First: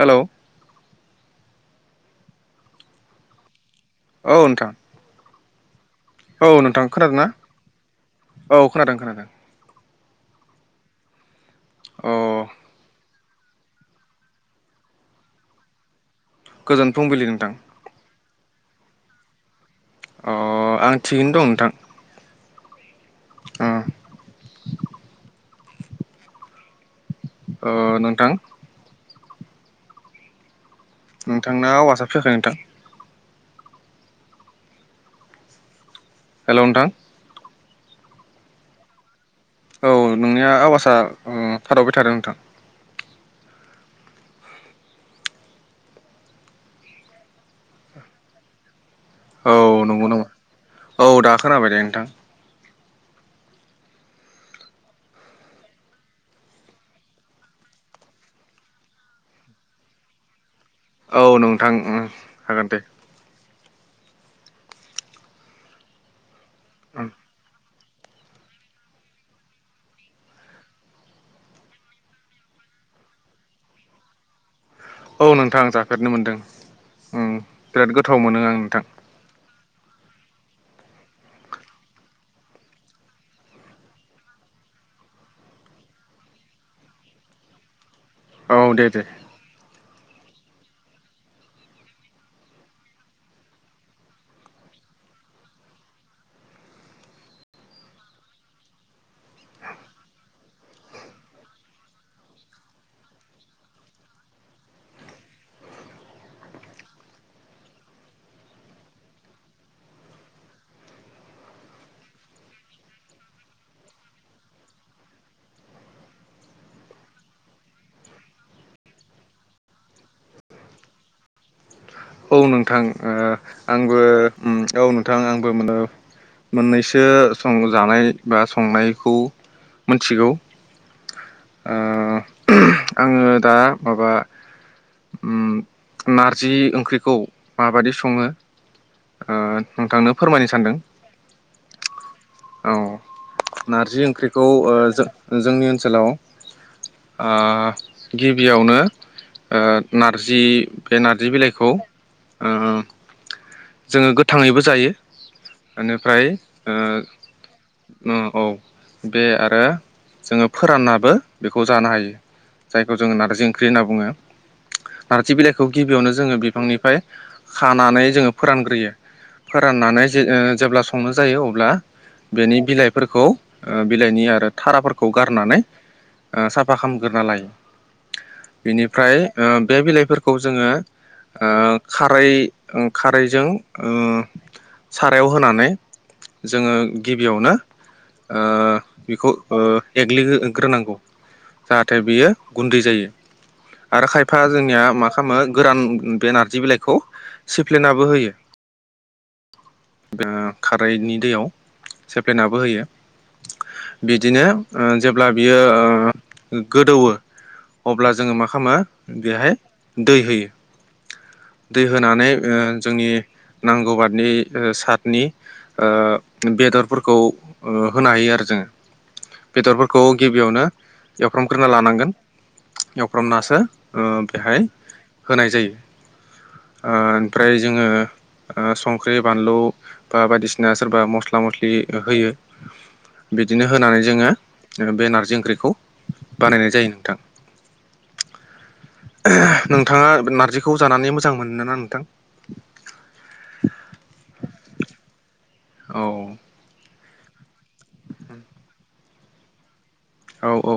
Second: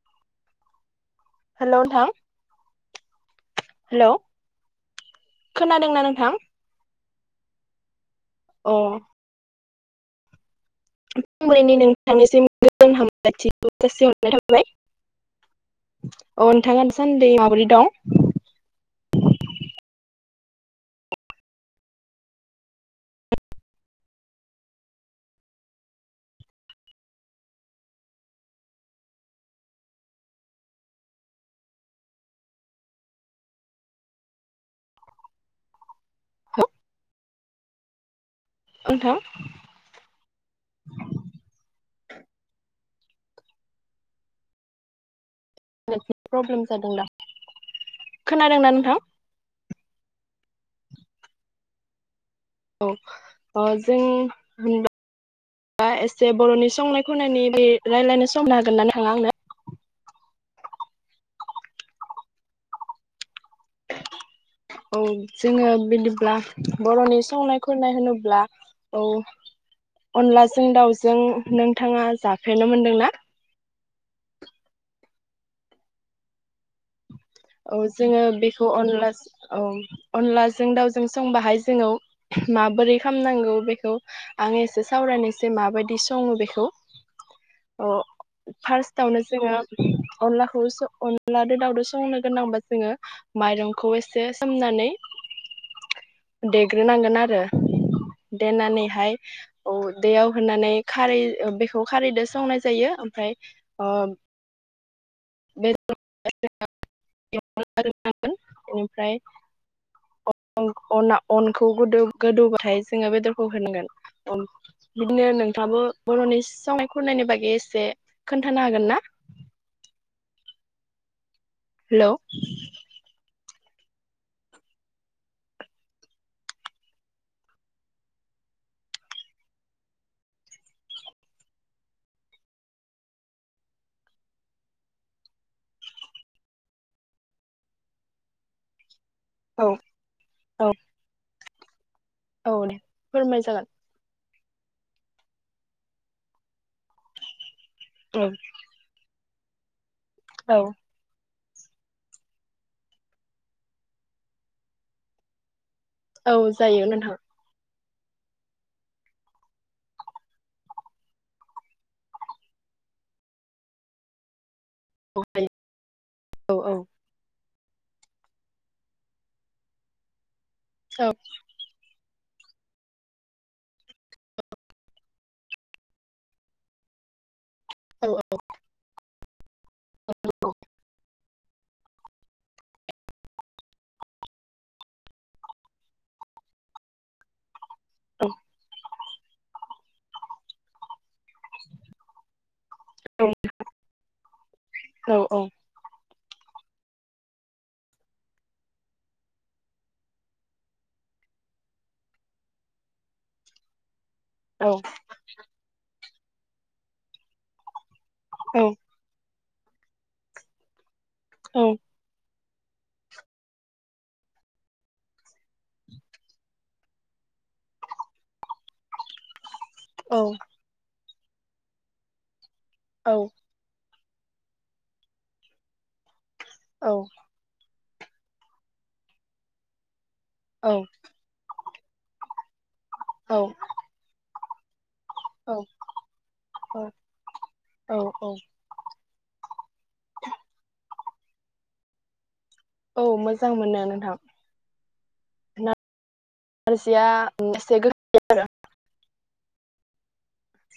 हेल' hello नोंथां औ नोंथां खोना औ नोंथां खोनादों ना औ अ खोनादों खोनादों [unintelligible] अ नोंथांनिसिम गोजोन हाम [unintelligible] अ नोंथाङा गोजोन फुंबिलि दासान्दि नोंथां माबोरै दं अ आं थिगैनो दं नोंथां अ ओ नोंथां नोंथांना आवासा फैयाखै नोंथां। हेल' नोंथां नोंथां औ नोंनिया आवासआ थाथबाय थादों नोंथां प्रब्लेम जादों दा खोनादों ना नोंथां औ नंगौ नामा औ दा खोनाबाय दे नोंथां औ जों होनबा एसे बर'नि संनाय खावनायनि बे रायलायनो सम होनो हागोन ना नोंथाङा आंनो औ नोंथां ओं हागोन दे। औ जोङो बिदिब्ला उम बर'नि संनाय संनाय होनोब्ला औ अनलाजों दाउजों नोंथाङा जाफेरनो मोनदोंना औ नोंथां जाफेरनो मोनदों। उम औ बिराद गोथाव जोङो मोनो आं बेखौ नोंथां अनला औ अनलाजों दाउजों संबाहाय जोङो माबोरै खालामनांगौ बेखौ आं एसे सावरायनोसै माबायदि सङो बेखौ। ओ औ दे दे फार्स्टआवनो जोङो अनलाखौ अनलाजों दाउदो संनो गोनांबा जोङो माइरंखौ एसे सोमनानै देग्रोनांगोन आरो देनानैहाय औ दैयाव होनानै खारै बेखौ खारैजों सावनाय जायो ओमफ्राय ओ [unintelligible] अनखौ गोदौबाथाय जोङो बेदरखौ होनांगोन बिदिनो नोंथाङाबो बर'नि संनाय खुरनायनि बागै एसे खोन्थानो हागोन ना हेलौ औ नोंथां आंबो औ नोंथां आंबो मोननैसो संनाय जानाय बा संनायखौ मिथिगौ आङो दा माबा नारजि ओंख्रि खौ माबादि सङो ओ औ नोंथांनो फोरमायनो सानदों। औ दे फोरमाय जागोन खौ ओ जों जोंनि ओनसोलाव आ औ गिबियावनो ओ नारजि औ बे नारजि बिलाइ खौ ओ जोङो गोथाङैबो जायो। एनिफ्राय औ जायो ओ नोंथां उम औ बे आरो जोङो फोराननाबो बेखौ जानो हायो जायखौ जोङो नारजि ओंख्रि होनना बुङो। औ नार्जि जायो बिलाइखौ गिबियावनो जोङो औ औ बिफांनिफाय खानानै जोङो फोरानग्रोयो फोराननानै जे जेब्ला संनो औ जायो। अब्ला बेनि बिलाइफोरखौ ओ बिलाइनि आरो थाराफोरखौ गारनानै साफा ओ खालामग्रोना लायो। बेनिफ्राय ओ बे बिलाइफोरखौ जोङो। ओ खारै खारैजों ओ सारायाव होनानै जोङो गिबियावनो ओ बेखौ ओ एग्लिग्रोनांगौ जाहाथे बियो गुन्दै जायो आरो खायफा जोंनिया मा औ औ खालामो गोरान बे नारजि बिलाइखौ सिब सेप्लेनाबो होयो खारैनि दैयाव सेप्लेनाबो होयो। बिदिनो औ ओ जेब्ला बियो ओ ओ गोदौवो अब्ला जोङो मा औ खालामो बेहाय दै होयो औ दै होनानै ओ जोंनि नांगौ बादनि सतनि ओ बेदरफोरखौ होनो हायो आरो जोङो। बेदरफोरखौ औ गिबियावनो एवफ्रांमग्रोना लानांगोन औ एवफ्रांमनासो ओ बेहाय होनाय जायो ओ जोङो ओ संख्रि बानलु बा बायदिसिना सोरबा मस्ला मस्लि होयो बिदिनो होनानै जोङो ओ बे नारजि ओंख्रिखौ बानायनाय औ जायो नोंथां औ औ [unintelligible] ओ नोंथाङा नारजिखौ जानानै मो मोजां मोननो ना नोंथां [inaudible] औ मोजां मोनो नोंथां औ नार्जिया एसे गो-खा आरो औ औ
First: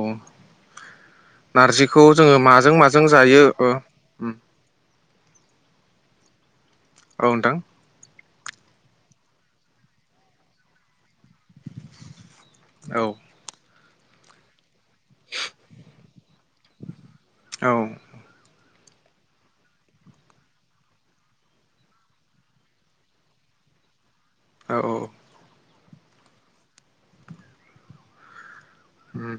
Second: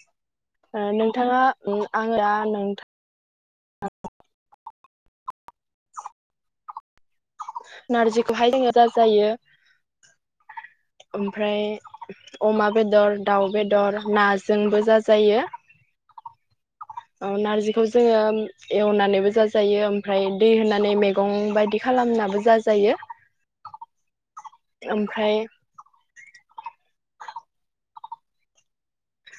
आरो नोंथाङा नारजिखौ आङो दा जोङो माजों माजों जायो ओ उम औ नोंथां खौहाय जोङो [unintelligible] जायो ओमफ्राय अमा औ बेदर दाउ बेदर नाजोंबो जा जायो जायो औ नारजिखौ जोङो उम एवनानैबो जाजायो ओमफ्राय दै होनानै मैगं बायदि खालामनाबो जाजायो औ ओमफ्राय होम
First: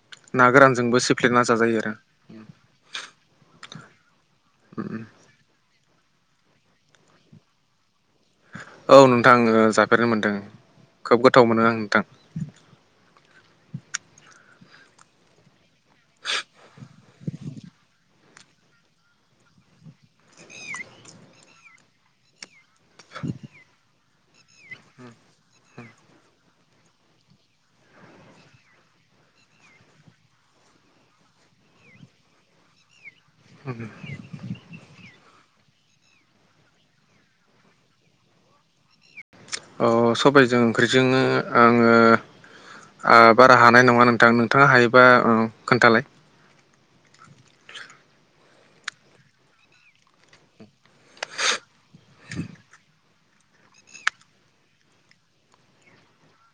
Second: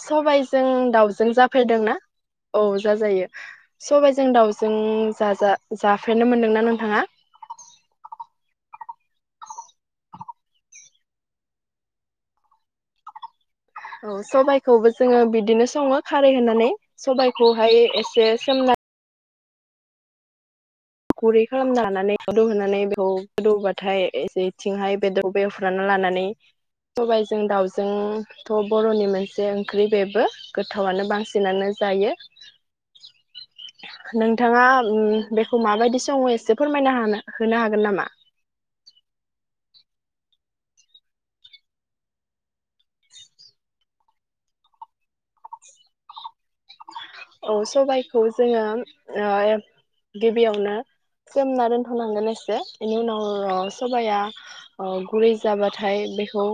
सबाइजों गोरानजोंबो दाउजों सिफ्लेना जाजायो आरो जाफेरदोंना औ जाजायो सबाइजो जों दाउजों जाजा जाफेरनो मोनदोंना नोंथाङा औ नोंथां जाफेरनो मोनदों खोब गोथाव मोनो आं नोंथां औ सबाइखौबो जोङो बिदिनो सङो खारै होनानै सबाइखौहाय एसे सोमना गुरै खालामनो हानानै गदौ होनानै बेखौ गोदौबाथाय एसे थिंहाय बेदर बे रानना लानानै सबाइजों दाउजोंथ' बर'नि मोनसे ओंख्रि बेबो गोथावआनो बांसिनानो जायो नोंथाङा उम खौ माबायदि सम एसे फोरमायनो हानहोनो हागोन नामा? ओ सबायजों ओंख्रिजोंङो आङो ओ बारा हानाय नङा नोंथां नोंथाङा हायोबा ओ खोन्थालाय? औ सबायखौ जोङो ओ गिबियावनो सोमना होनांगोन एसे इनि उनाव अर सबाया ओ गुरै जाबाथाय बेखौ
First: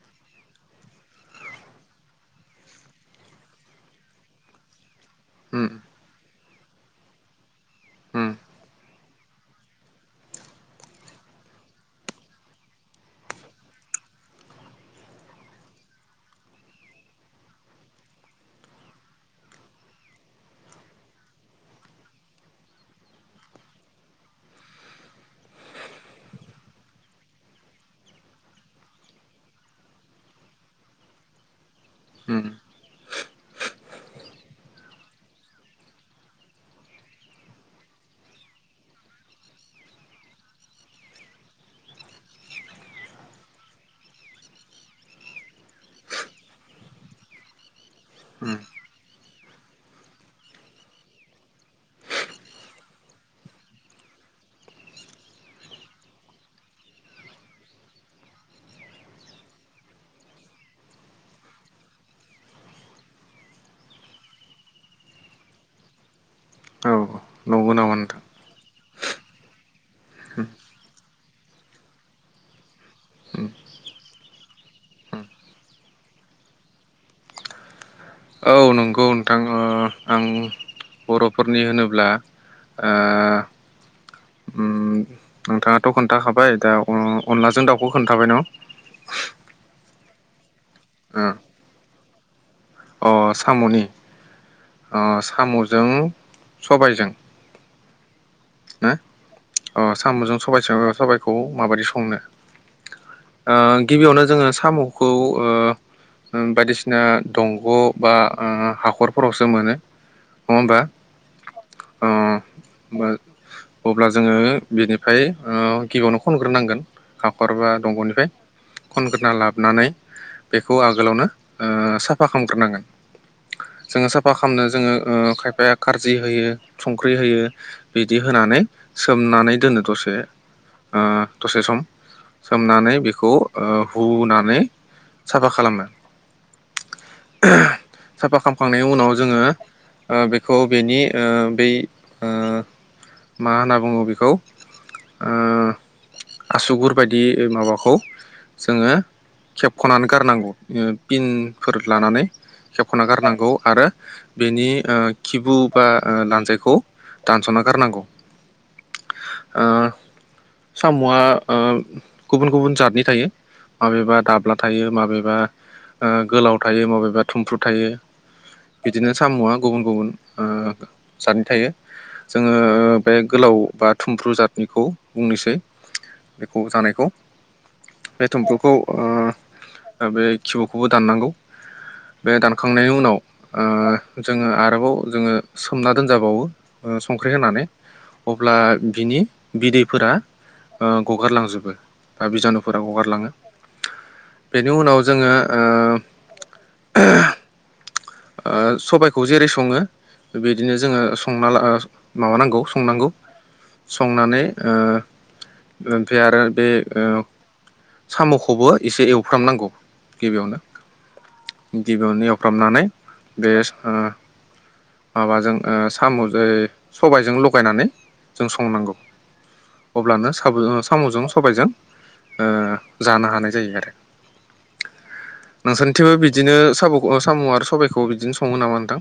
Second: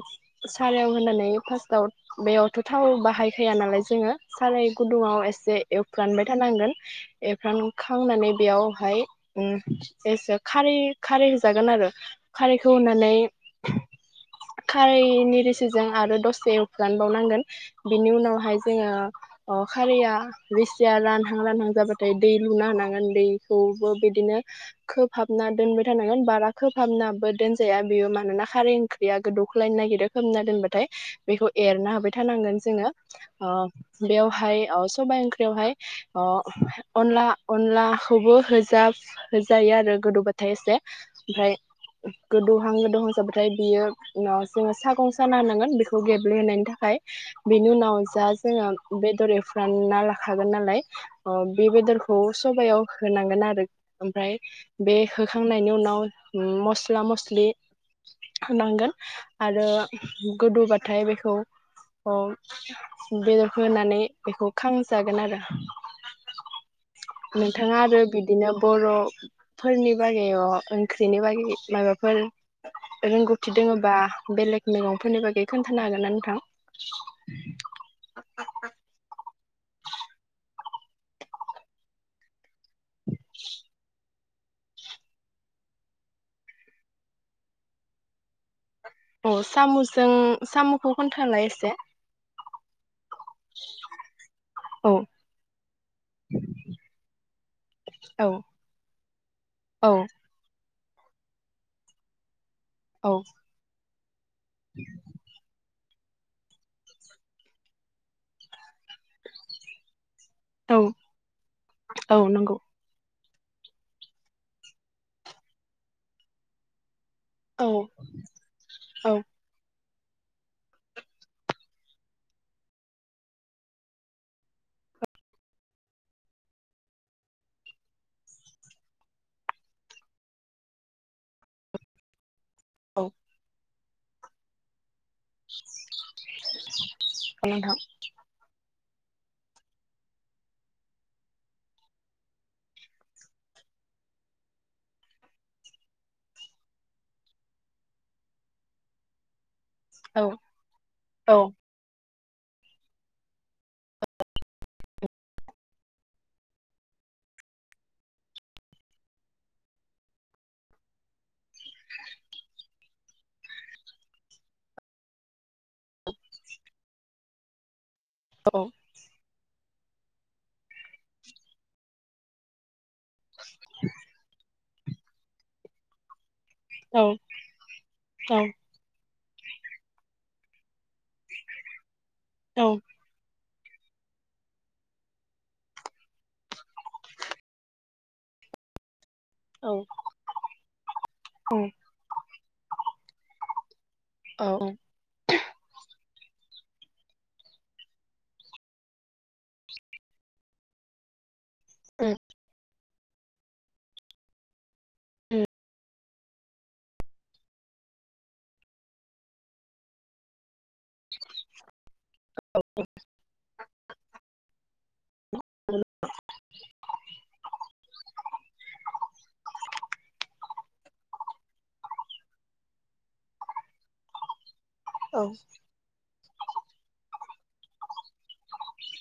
सारायाव होनानै फास्टाव बेयावथ' थाव बाहायखाया नालाय जोङो साराय गुदुङाव य उम एवफ्रानबाय थारनांगोन एफ्रानखांनानै उम बेयावहाय ओ एसे खारै खारै होजागोन आरो खारैखौ होनानै खारैनि रिसिजों आरो दसे एवफ्रानबावनांगोन बिनि उनावहाय जोङो ओ खारैया बिसिया रानहां रानहां जाबाथाय दै लुना होनानांगोन दैखौबो बिदिनो खोबहाबना दोनबाय थानांगोन बारा खोबहाबनाबो दोनजाया बेयो मानोना खारै ओंख्रिया गोदौख्लायनो नागिरो खोबना दोनबाथाय बेखौ एरना होबाय उम थानांगोन जोङो ओ बेवहाय ओ सबाइ ओं वहाय अनला अनलाखौबो होजा होजायो आरो गोदौबाथाय एसे ओमफ्राय गोदौहां गोदौहांजाबाथाय बियो जोङो सागं साना होनांगोन बेखौ गेब्लेहोनायनि थाखाय बेनि उनाव जा उम जोङो बेदर एवफ्रान ना ला हागोन नालाय ओ बे बेदरखौ सबयाव होनांगोन आरो ओमफ्राय बे होखांनायनि उनाव मस्ला मस्लि होनांगोन आरो गोदौबाथाय बेखौ ओ बेदरखौ होनानै बेखौ खां जागोन आरो औ नंगौ नोंथाङा नामा आरो नोंथां बिदिनो बर' फोरनि बागै ओंख्रिनि बागै माबाफोर उम रोंगौथि दोङोबा बेलेग मैगंफोरनि उम बागै खोन्थानो हागोन ना नोंथां? आङो आं बर'फोरनि होनोब्ला ओ उम नोंथाङाथ' खोन्थाखाबाय दा उम अनलाजों दाउखौ खोन्थाबाय न' अ सामुसजों सामुखौ खोनथालाय एसे अ सामुनि औ ओ सामुजों सबायजों औ न अ औ साम'जों सबायजों साबाइखौ माबायदि संनो औ ओ गिबियावनो जो जोङो सामुखौ ओ ओं बायदिसिना दंग' बा ओ हाखरफोरावसो मोनो। नङा होमबा औ उम औ नंगौ होमबा अब्ला जोङो बिनिफ्राय ओ गिबियावनो खनग्रोनांगोन हाखर औ बा दंग'निफाय औ खनग्रोना लाबनानै बेखौ आगोलावनो ओ साफा खामग्रोनांगोन जोङो साफा खालामनो जोङो ओ खायफाया खारजि होयो संख्रि होयो बिदि होनानै सोमनानै दोनो दसे ओ दसे सम सोमनानै औ बेखौ ओ हुनानै साफा खालामो नोंथां [unintelligible] फाखामखांनायनि उनाव ओ जोङो बेखौ बेनि बे मा होनना बुङो बेखौ ओ आसुगुर बायदि माबाखौ जोङो। खेबख'नानै औ गारनांगौ औ पिनफोर लानानै खेबख'ना गारनांगौ आरो बेनि खिबु बा लानजाइखौ दानस'ना गारनांगौ ओ साम'आ गुबुन गुबुन जादनि थायो माबेबा दाब्ला थायो माबेबा गोलाव थायो माबेबा थुमफ्रु थायो औ बिदिनो साम'आ गुबुन गुबुन जादनि थायो जोङो बे गोलाव बा थुमफ्रु जाथ बेखौ बुंनोसै बेखौ औ जानायखौ बे औ थुम्फुखौ दा बे किब'खौबो दाननांगौ बे दानखांनायनि उनाव जोङो आरोबाव जोङो सोमना दोनजाबावो संख्रि होनानै अब्ला बिनि बिदैफोरा ओ गगारलांजोबो बा बिजानुफोरा गगारलाङो औ औ बेनि उनाव जोङो ओ ओ सबायखौ जेरै सङो बिदिनो जोङो संना ला माबानांगौ संनांगौ संनानै उम ओमफ्राय आरो बे ओ साम'खौबो एसे एवफ्रामनांगौ गिबियावनो गिबियावनो एवफ्रामनानै बे माबाजों ओ साम' सबायजों लगायनानै जों संनांगौ अब्लानो साबजों साम'जों सबायजों जानो हानाय जायो आरो औ नोंसोरथिंबो बिदि बिदिनो साब' साम'खौ साम' आरो सबबायखौ बिदिनो सङो नामा नोंथां?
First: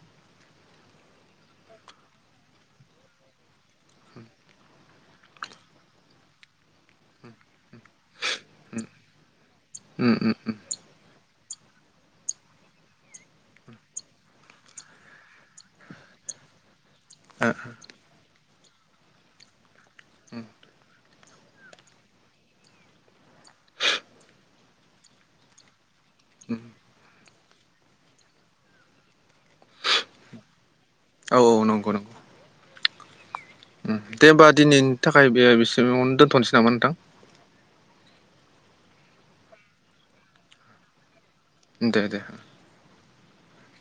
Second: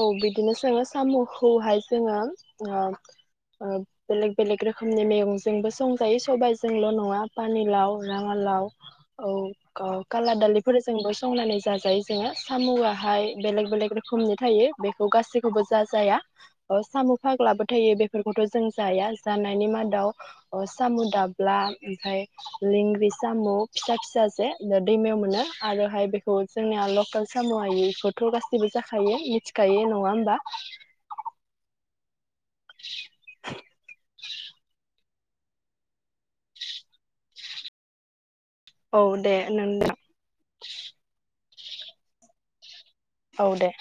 औ बिदिनो सोङो साम' खौहाय जोङो ओ ओ बेलेग बेलेग रोखोमनि मैगंजोंबो संजायो सबायजोंल' नङा पानिलाव रङा'लाव औ उम काला उम दालिफोरजोंबो संनानै जाजायो जोङो साम'आ बेलेग बेलेग रोखोमनि थायो बेखौ गासैखौबो जा जाया अ साम' फाग्लाबो थायो बेफोरखौथ' जों जाया जानायनि मादाव साम' दाब्ला ओमफ्राय लेंग्रि साम' फिसा फिसा जे दैमायाव मोनो आरोहाय बेखौ जोंनिया लकेल साम' आयिखौ गासिबो जाखायो गायो नङा होमबा ओ औ औ नंगौ नंगौ [inaudible] दे होमबा दिनैनि थाखाय बे बेसेबाङावनो दोनथ'नोसै नामा नोंथां औ दे नोंथां दे दे औ दे